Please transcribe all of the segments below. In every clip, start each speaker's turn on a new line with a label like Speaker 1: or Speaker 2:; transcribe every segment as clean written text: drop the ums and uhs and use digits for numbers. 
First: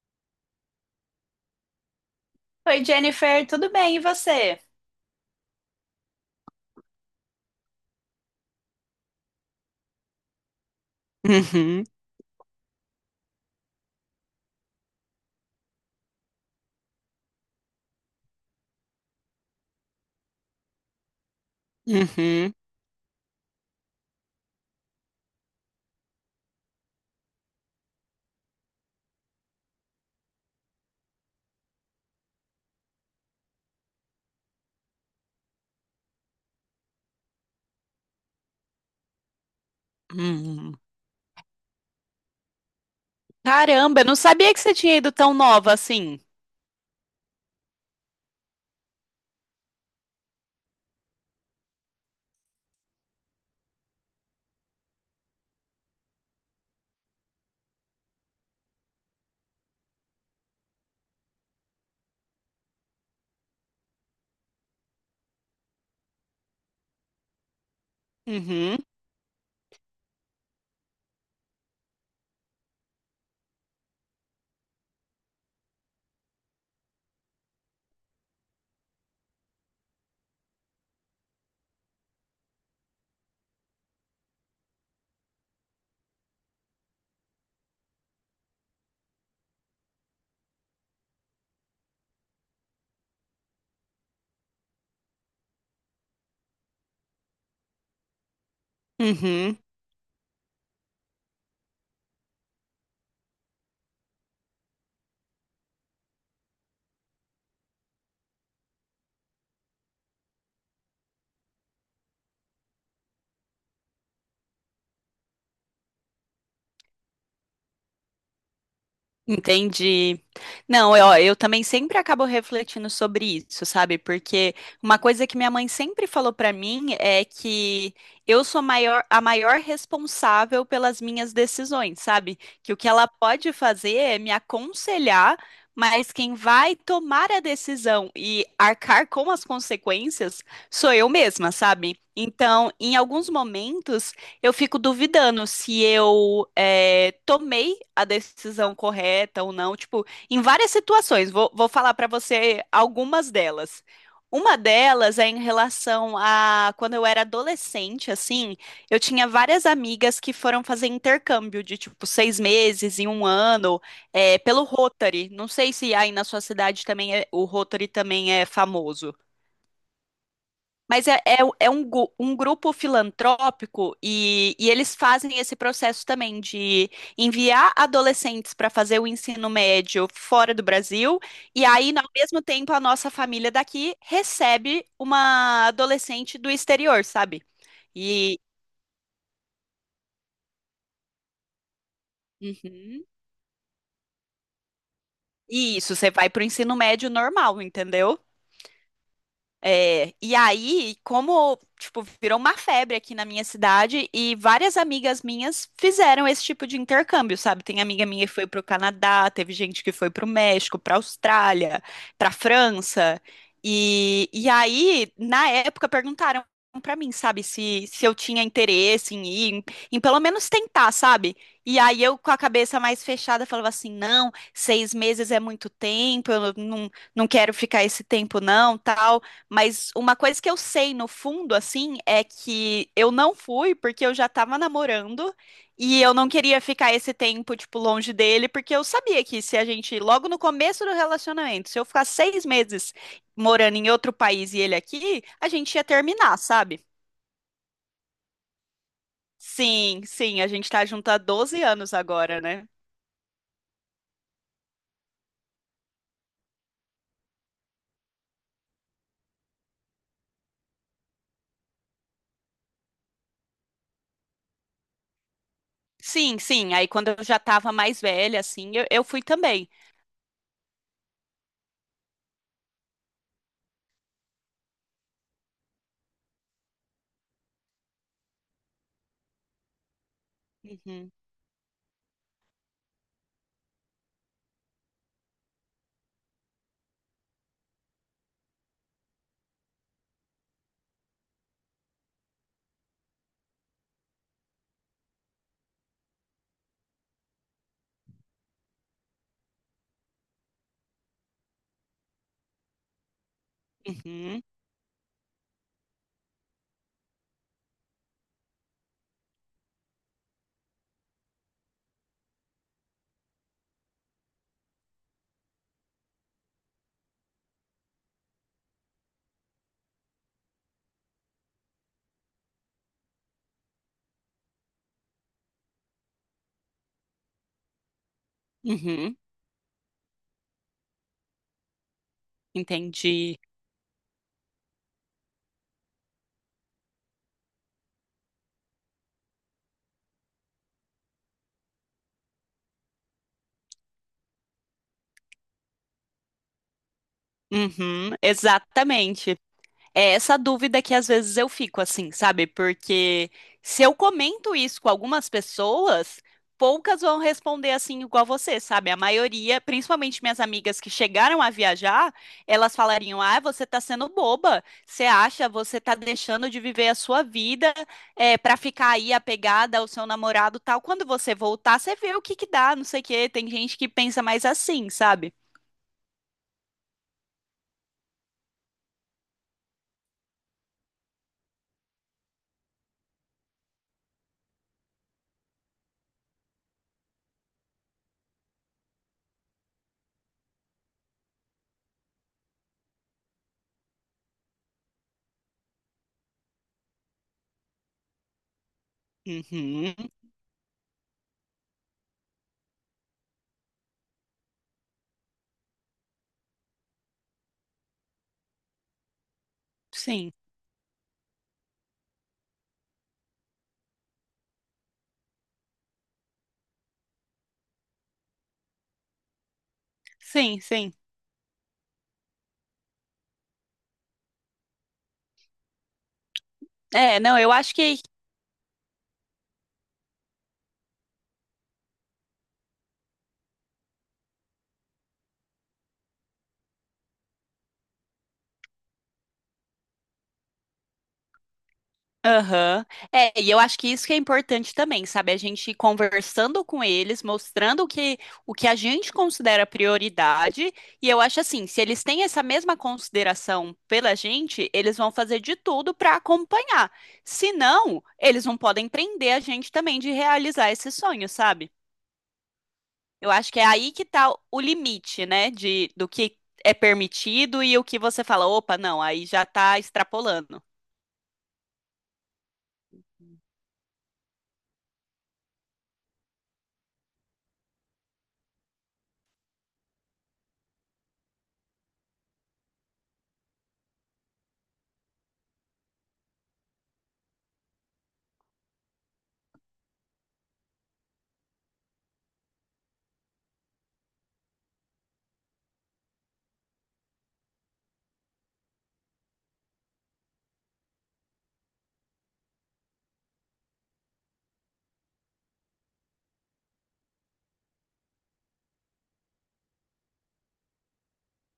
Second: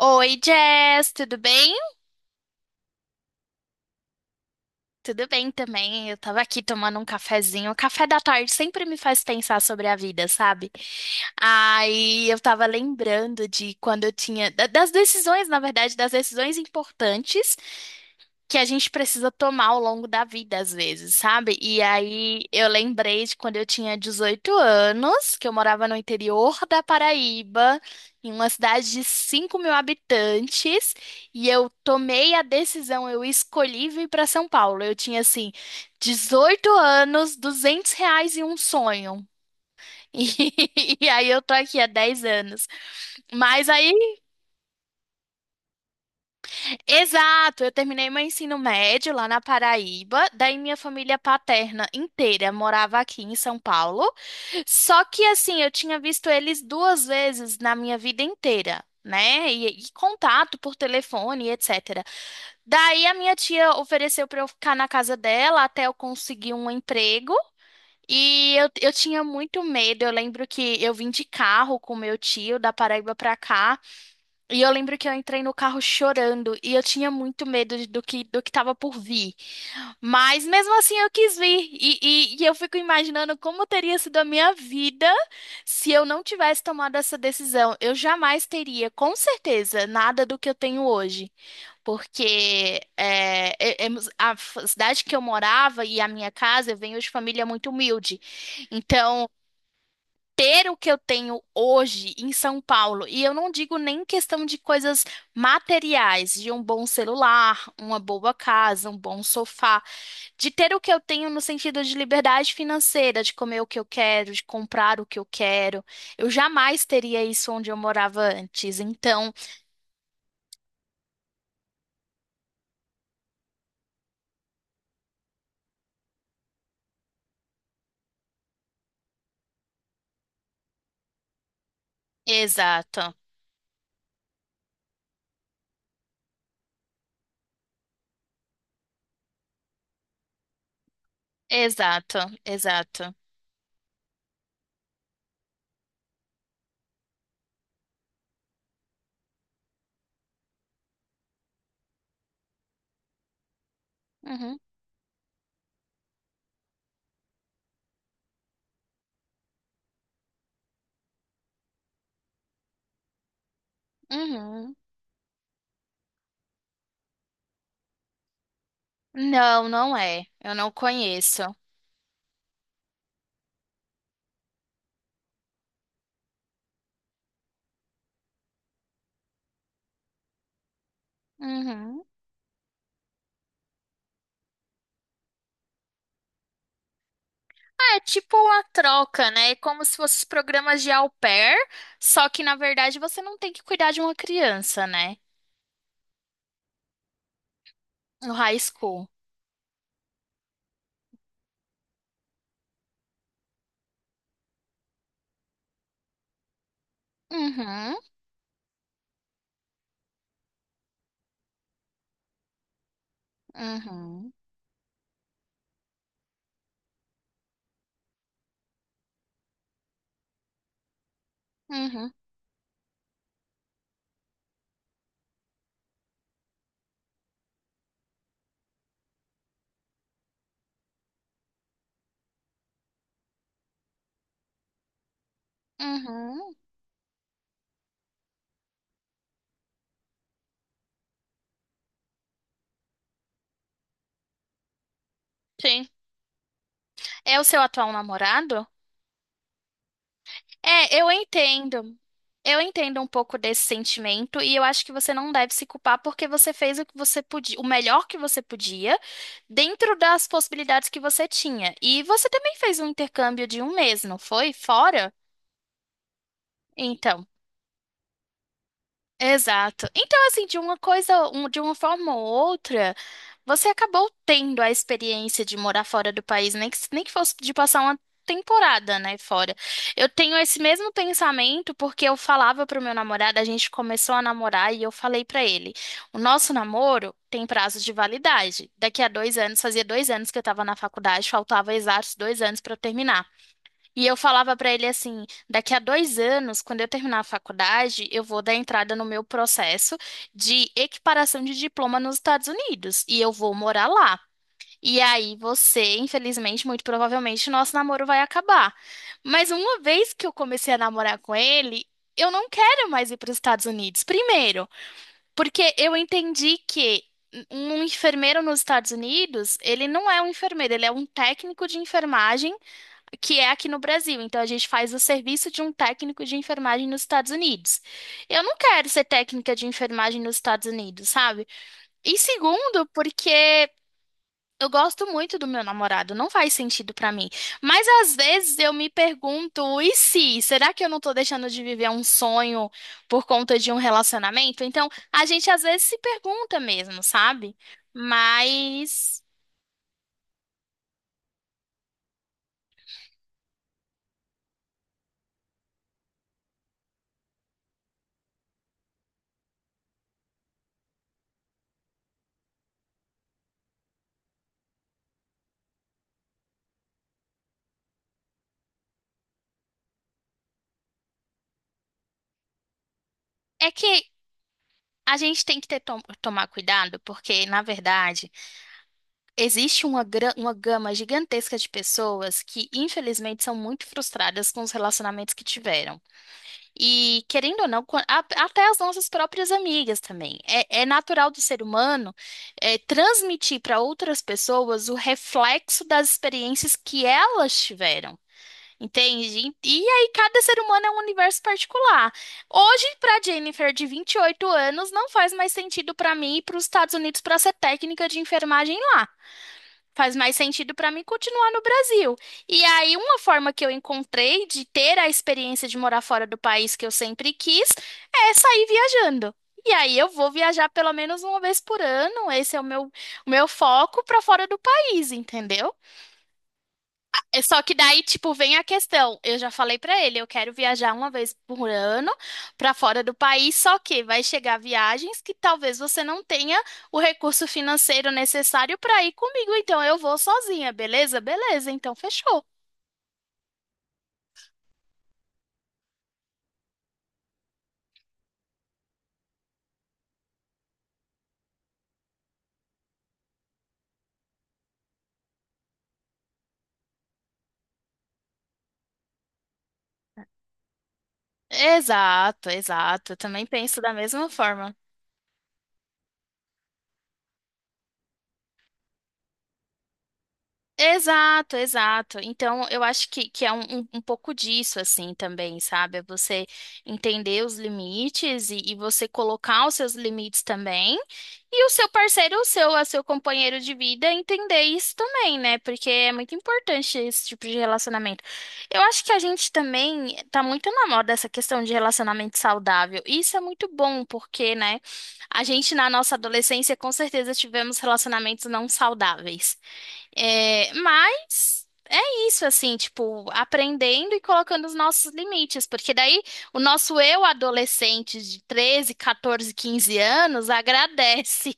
Speaker 1: Oi, Jess, tudo bem?
Speaker 2: Oi, Jennifer, tudo bem? E você?
Speaker 1: Tudo bem também. Eu tava aqui tomando um cafezinho. O café da tarde sempre me faz pensar sobre a vida, sabe?
Speaker 2: Uhum,
Speaker 1: Aí eu tava lembrando de quando das decisões, na verdade, das decisões importantes que a gente precisa tomar ao longo da vida, às vezes, sabe? E aí
Speaker 2: uhum,
Speaker 1: eu lembrei de quando eu tinha 18 anos, que eu morava no interior da Paraíba, em uma cidade de 5 mil habitantes, e eu tomei a decisão, eu escolhi vir para São Paulo. Eu tinha, assim, 18 anos, R$ 200 e um sonho.
Speaker 2: uhum.
Speaker 1: E, aí eu tô aqui há 10 anos. Mas aí.
Speaker 2: Caramba, eu não sabia que você tinha ido tão nova assim.
Speaker 1: Exato, eu terminei meu ensino médio lá na Paraíba, daí minha família paterna inteira morava aqui em São Paulo. Só que assim, eu tinha visto eles 2 vezes na minha vida inteira, né? E contato por telefone, etc. Daí a minha tia ofereceu para eu ficar na casa dela até eu conseguir um emprego. E eu,
Speaker 2: Uhum,
Speaker 1: eu tinha muito medo. Eu lembro que eu vim de carro com meu tio da Paraíba para cá. E eu lembro que eu entrei no carro chorando e eu tinha muito medo do que estava por vir. Mas mesmo assim eu quis vir. E eu fico imaginando como teria sido a minha vida se eu não tivesse tomado essa decisão. Eu jamais teria, com certeza, nada do que eu tenho hoje. Porque a cidade que eu morava e a minha casa, eu venho de família muito humilde. Então
Speaker 2: uhum.
Speaker 1: ter o que eu tenho hoje em São Paulo, e eu não digo nem questão de coisas materiais, de um bom celular, uma boa casa, um bom sofá, de ter o que eu tenho no sentido de liberdade financeira, de comer o que eu quero, de comprar o que eu quero. Eu jamais teria isso onde eu morava antes. Então,
Speaker 2: Entendi. Não, eu também sempre acabo refletindo sobre isso, sabe? Porque uma coisa que minha mãe sempre falou pra mim é que eu sou maior, a maior responsável pelas minhas decisões, sabe? Que o que ela
Speaker 1: exato,
Speaker 2: pode fazer é me aconselhar, mas quem vai tomar a decisão e arcar com as consequências sou eu mesma, sabe?
Speaker 1: exato,
Speaker 2: Então, em
Speaker 1: exato.
Speaker 2: alguns momentos, eu fico duvidando se eu tomei a decisão correta ou não. Tipo, em várias situações, vou falar pra você algumas delas.
Speaker 1: Uhum,
Speaker 2: Uma delas é em relação a quando eu era adolescente, assim, eu tinha várias amigas que foram fazer intercâmbio de tipo 6 meses e um ano pelo
Speaker 1: uhum.
Speaker 2: Rotary. Não sei se aí na sua cidade também o Rotary também é famoso.
Speaker 1: Não, não é. Eu não
Speaker 2: Mas
Speaker 1: conheço.
Speaker 2: é um, um grupo filantrópico e eles fazem esse processo também de enviar adolescentes para fazer o ensino médio fora do Brasil, e aí,
Speaker 1: Uhum.
Speaker 2: ao mesmo tempo, a nossa família daqui recebe uma adolescente do exterior, sabe?
Speaker 1: É tipo
Speaker 2: E,
Speaker 1: uma troca, né? É como se fossem os programas de au pair, só que na verdade
Speaker 2: Uhum.
Speaker 1: você não tem que cuidar de uma criança, né?
Speaker 2: E isso, você vai para o ensino médio normal, entendeu?
Speaker 1: No high school.
Speaker 2: É, e aí, como, tipo, virou uma febre aqui na minha cidade e várias amigas minhas fizeram esse tipo de intercâmbio, sabe? Tem
Speaker 1: Uhum,
Speaker 2: amiga minha que foi pro Canadá, teve gente que foi pro México, pra Austrália, pra França. E,
Speaker 1: uhum,
Speaker 2: e aí, na época, perguntaram pra mim, sabe, se eu tinha interesse em ir, em, em pelo menos tentar, sabe? E aí
Speaker 1: uhum,
Speaker 2: eu, com a cabeça mais fechada, falava assim, não, 6 meses é muito tempo, eu não, não quero ficar esse tempo não, tal. Mas uma coisa que eu sei no fundo, assim, é que eu não fui porque eu já tava namorando e eu não
Speaker 1: uhum.
Speaker 2: queria ficar esse tempo, tipo, longe dele, porque eu sabia que se a gente, logo no começo do relacionamento, se eu ficar 6 meses morando em outro país e ele aqui, a gente ia
Speaker 1: Sim.
Speaker 2: terminar, sabe?
Speaker 1: É o seu atual namorado?
Speaker 2: Sim, sim, a gente tá
Speaker 1: É,
Speaker 2: junto
Speaker 1: eu
Speaker 2: há 12 anos
Speaker 1: entendo.
Speaker 2: agora,
Speaker 1: Eu
Speaker 2: né?
Speaker 1: entendo um pouco desse sentimento e eu acho que você não deve se culpar porque você fez o que você podia, o melhor que você podia, dentro das possibilidades que você tinha. E você também fez um intercâmbio de um mês, não foi? Fora?
Speaker 2: Sim, sim. Aí quando eu
Speaker 1: Então.
Speaker 2: já tava mais velha, assim, eu fui também.
Speaker 1: Exato. Então, assim, de uma coisa, de uma forma ou outra, você acabou tendo a experiência de morar fora do país, nem que, nem que fosse de passar uma temporada, né, fora. Eu tenho esse mesmo
Speaker 2: Uhum,
Speaker 1: pensamento porque eu falava pro meu namorado, a gente começou a namorar e eu falei pra ele, o nosso namoro tem prazo de validade. Daqui a 2 anos, fazia 2 anos que eu tava na faculdade, faltava exatos 2 anos pra eu terminar. E eu falava pra ele assim: daqui a 2 anos, quando eu terminar a faculdade, eu vou dar entrada no meu processo de equiparação de diploma nos Estados Unidos e eu vou morar lá.
Speaker 2: uhum,
Speaker 1: E aí você, infelizmente, muito provavelmente, nosso namoro vai acabar. Mas uma vez que eu comecei a namorar com ele, eu não quero mais ir para os Estados Unidos. Primeiro, porque eu entendi que um enfermeiro nos Estados Unidos, ele não é um enfermeiro, ele é um técnico de enfermagem que é aqui no Brasil. Então a gente faz o serviço de um técnico de enfermagem nos Estados Unidos. Eu não quero ser
Speaker 2: uhum,
Speaker 1: técnica de enfermagem nos Estados Unidos, sabe? E segundo,
Speaker 2: entendi.
Speaker 1: porque eu gosto muito do meu namorado, não faz sentido pra mim. Mas às vezes eu me pergunto, e se? Será que eu não tô deixando de viver um sonho por conta de um relacionamento? Então a gente às vezes se pergunta mesmo, sabe?
Speaker 2: Uhum,
Speaker 1: Mas
Speaker 2: exatamente. É essa dúvida que às vezes eu fico assim, sabe? Porque se eu comento isso com algumas pessoas, poucas vão responder assim igual você, sabe? A maioria, principalmente minhas amigas que chegaram a viajar, elas falariam: "Ah, você tá sendo boba. Você acha, você tá deixando de viver a sua vida para ficar aí apegada ao seu namorado, tal. Quando você voltar, você vê o que que dá, não sei o quê". Tem
Speaker 1: é
Speaker 2: gente que
Speaker 1: que
Speaker 2: pensa mais assim,
Speaker 1: a
Speaker 2: sabe?
Speaker 1: gente tem que ter, tomar cuidado, porque, na verdade, existe uma, uma gama gigantesca de pessoas que, infelizmente, são muito frustradas com os relacionamentos que tiveram. E, querendo ou não, até as nossas próprias amigas também. É, é natural do ser humano, transmitir para outras pessoas o reflexo das experiências que elas tiveram. Entende? E
Speaker 2: Uhum,
Speaker 1: aí, cada ser humano é um universo particular. Hoje, para Jennifer, de 28 anos, não faz mais sentido para mim ir para os Estados Unidos para ser técnica de enfermagem lá. Faz
Speaker 2: sim.
Speaker 1: mais sentido para mim continuar no Brasil. E aí, uma forma que eu encontrei de ter a experiência de morar fora do país que eu sempre quis é sair viajando. E aí, eu vou
Speaker 2: Sim,
Speaker 1: viajar pelo
Speaker 2: sim.
Speaker 1: menos uma vez por ano. Esse é o meu foco para fora do país, entendeu?
Speaker 2: É, não,
Speaker 1: É
Speaker 2: eu
Speaker 1: só que
Speaker 2: acho que.
Speaker 1: daí, tipo, vem a questão. Eu já falei pra ele, eu quero viajar uma vez por ano pra fora do país, só que vai chegar viagens que talvez você não tenha o recurso financeiro necessário pra ir comigo, então eu vou sozinha, beleza? Beleza, então fechou.
Speaker 2: Aham. É, e eu acho que isso que é importante também, sabe? A gente ir conversando com eles, mostrando o que a gente considera prioridade. E eu acho assim, se eles têm essa mesma consideração pela gente, eles vão fazer de tudo para acompanhar. Se não, eles não podem prender a gente também de realizar esse sonho, sabe?
Speaker 1: Exato, exato. Eu
Speaker 2: Eu
Speaker 1: também
Speaker 2: acho que é
Speaker 1: penso da
Speaker 2: aí que
Speaker 1: mesma
Speaker 2: tá o
Speaker 1: forma.
Speaker 2: limite, né? De, do que é permitido e o que você fala, opa, não, aí já tá extrapolando.
Speaker 1: Exato, exato. Então, eu acho que é um, pouco disso, assim, também, sabe? É, você entender os limites e você colocar os seus limites também. E o seu parceiro, o seu companheiro de vida, entender isso também, né? Porque é muito importante esse tipo de relacionamento. Eu acho que a gente também tá muito na moda essa questão de relacionamento saudável. E isso é muito bom, porque, né? A gente, na nossa adolescência, com certeza tivemos relacionamentos não saudáveis. É, mas é isso, assim, tipo, aprendendo e colocando os nossos limites, porque daí o nosso eu adolescente de 13 14, 15 anos agradece.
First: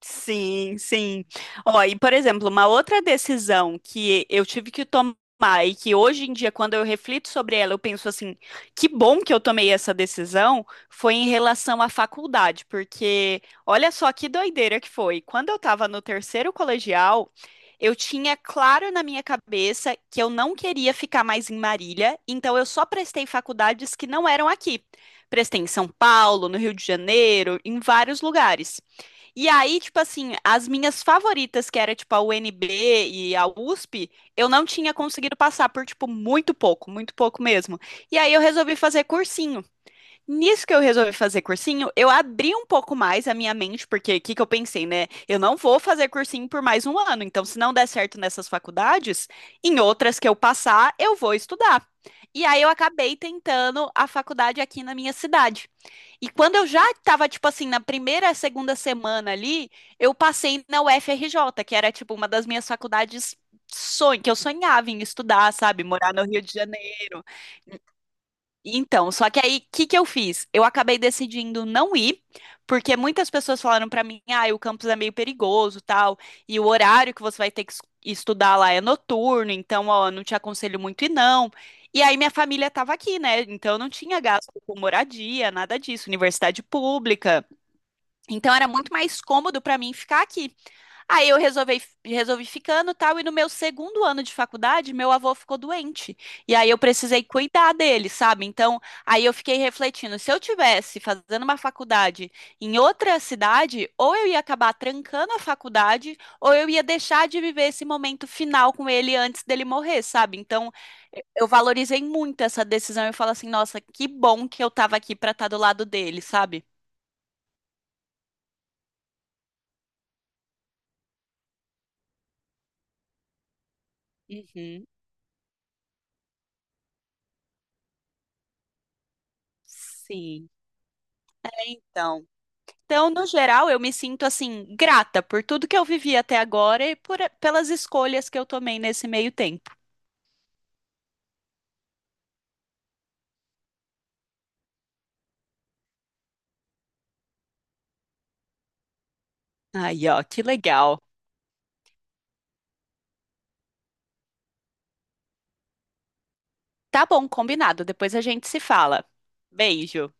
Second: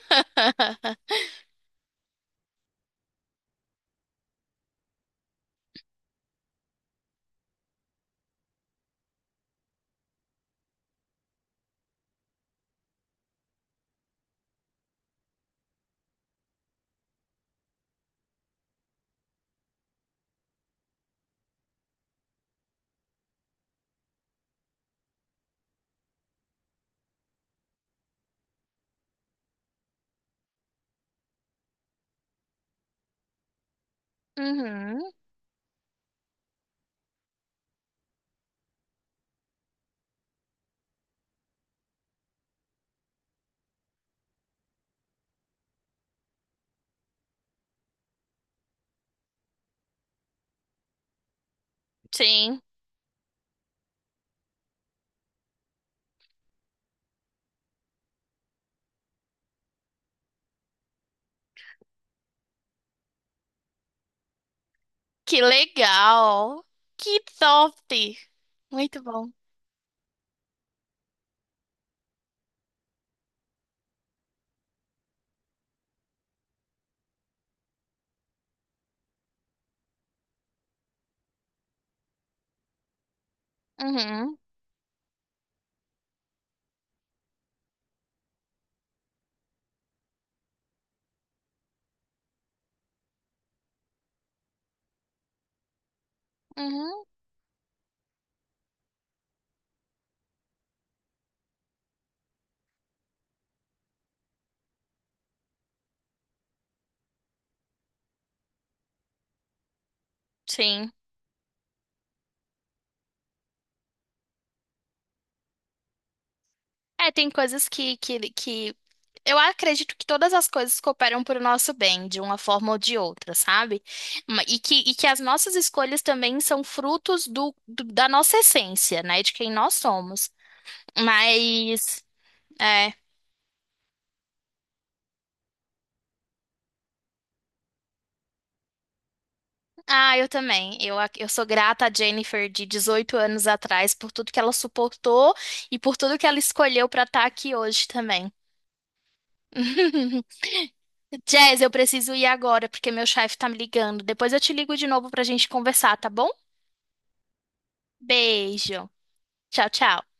Speaker 2: Sim, sim. Ó, e por exemplo, uma outra decisão que eu tive que tomar e que hoje em dia, quando eu reflito sobre ela, eu penso assim, que bom que eu tomei essa decisão, foi em relação à faculdade, porque olha só que doideira que foi. Quando eu estava no terceiro colegial, eu tinha claro na minha cabeça que eu não queria ficar mais em Marília, então eu só prestei faculdades que não eram aqui. Prestei em São Paulo, no Rio de Janeiro, em vários lugares. E aí, tipo assim, as minhas favoritas, que era tipo a UNB e a USP, eu não tinha
Speaker 1: Uhum,
Speaker 2: conseguido passar por, tipo, muito pouco mesmo. E aí eu resolvi fazer cursinho. Nisso que eu resolvi fazer cursinho, eu abri um pouco mais a minha mente, porque o que que eu pensei, né? Eu não vou fazer cursinho por mais um ano, então se não der certo nessas faculdades, em outras que eu passar, eu vou estudar. E
Speaker 1: sim.
Speaker 2: aí eu acabei tentando a faculdade aqui na minha cidade. E quando eu já estava, tipo assim, na primeira, segunda semana ali, eu passei na UFRJ, que era, tipo, uma das minhas faculdades sonho, que eu sonhava em
Speaker 1: Que
Speaker 2: estudar, sabe? Morar no Rio de
Speaker 1: legal. Que
Speaker 2: Janeiro.
Speaker 1: top. Muito
Speaker 2: Então, só
Speaker 1: bom.
Speaker 2: que aí, o que que eu fiz? Eu acabei decidindo não ir, porque muitas pessoas falaram pra mim, ah, o campus é meio perigoso, tal, e o horário que você vai ter que estudar lá é noturno, então, ó, não te aconselho muito ir não. E aí minha família tava aqui, né? Então eu não tinha
Speaker 1: Uhum,
Speaker 2: gasto com moradia, nada disso, universidade pública. Então era muito mais cômodo pra mim ficar aqui. Aí resolvi ficando e tal, e no meu segundo ano de faculdade, meu avô ficou doente. E aí eu
Speaker 1: uhum,
Speaker 2: precisei cuidar dele, sabe? Então, aí eu fiquei refletindo, se eu tivesse fazendo uma faculdade em outra cidade, ou eu ia acabar trancando a faculdade, ou eu ia deixar de viver esse momento final com ele antes dele morrer, sabe? Então,
Speaker 1: sim.
Speaker 2: eu valorizei muito essa decisão. Eu falo assim, nossa, que bom que eu tava aqui pra estar do lado dele, sabe?
Speaker 1: É, tem coisas que eu acredito que todas as coisas cooperam para o nosso bem, de uma forma ou de outra, sabe? E que,
Speaker 2: Uhum,
Speaker 1: e que as nossas escolhas também são frutos da nossa essência, né? De quem nós somos.
Speaker 2: sim. É,
Speaker 1: Mas,
Speaker 2: então.
Speaker 1: é.
Speaker 2: Então, no geral, eu me sinto assim, grata por tudo que eu vivi até agora e por, pelas escolhas que eu tomei nesse meio tempo.
Speaker 1: Ah, eu também. Eu sou grata à Jennifer de 18 anos atrás por tudo que ela suportou e por tudo que ela escolheu para estar aqui hoje também.
Speaker 2: Aí, ó, que legal.
Speaker 1: Jazz, eu preciso ir agora porque meu chefe tá me ligando. Depois eu te ligo de novo pra gente conversar, tá bom?
Speaker 2: Tá bom, combinado. Depois a gente se
Speaker 1: Beijo.
Speaker 2: fala.
Speaker 1: Tchau, tchau.
Speaker 2: Beijo.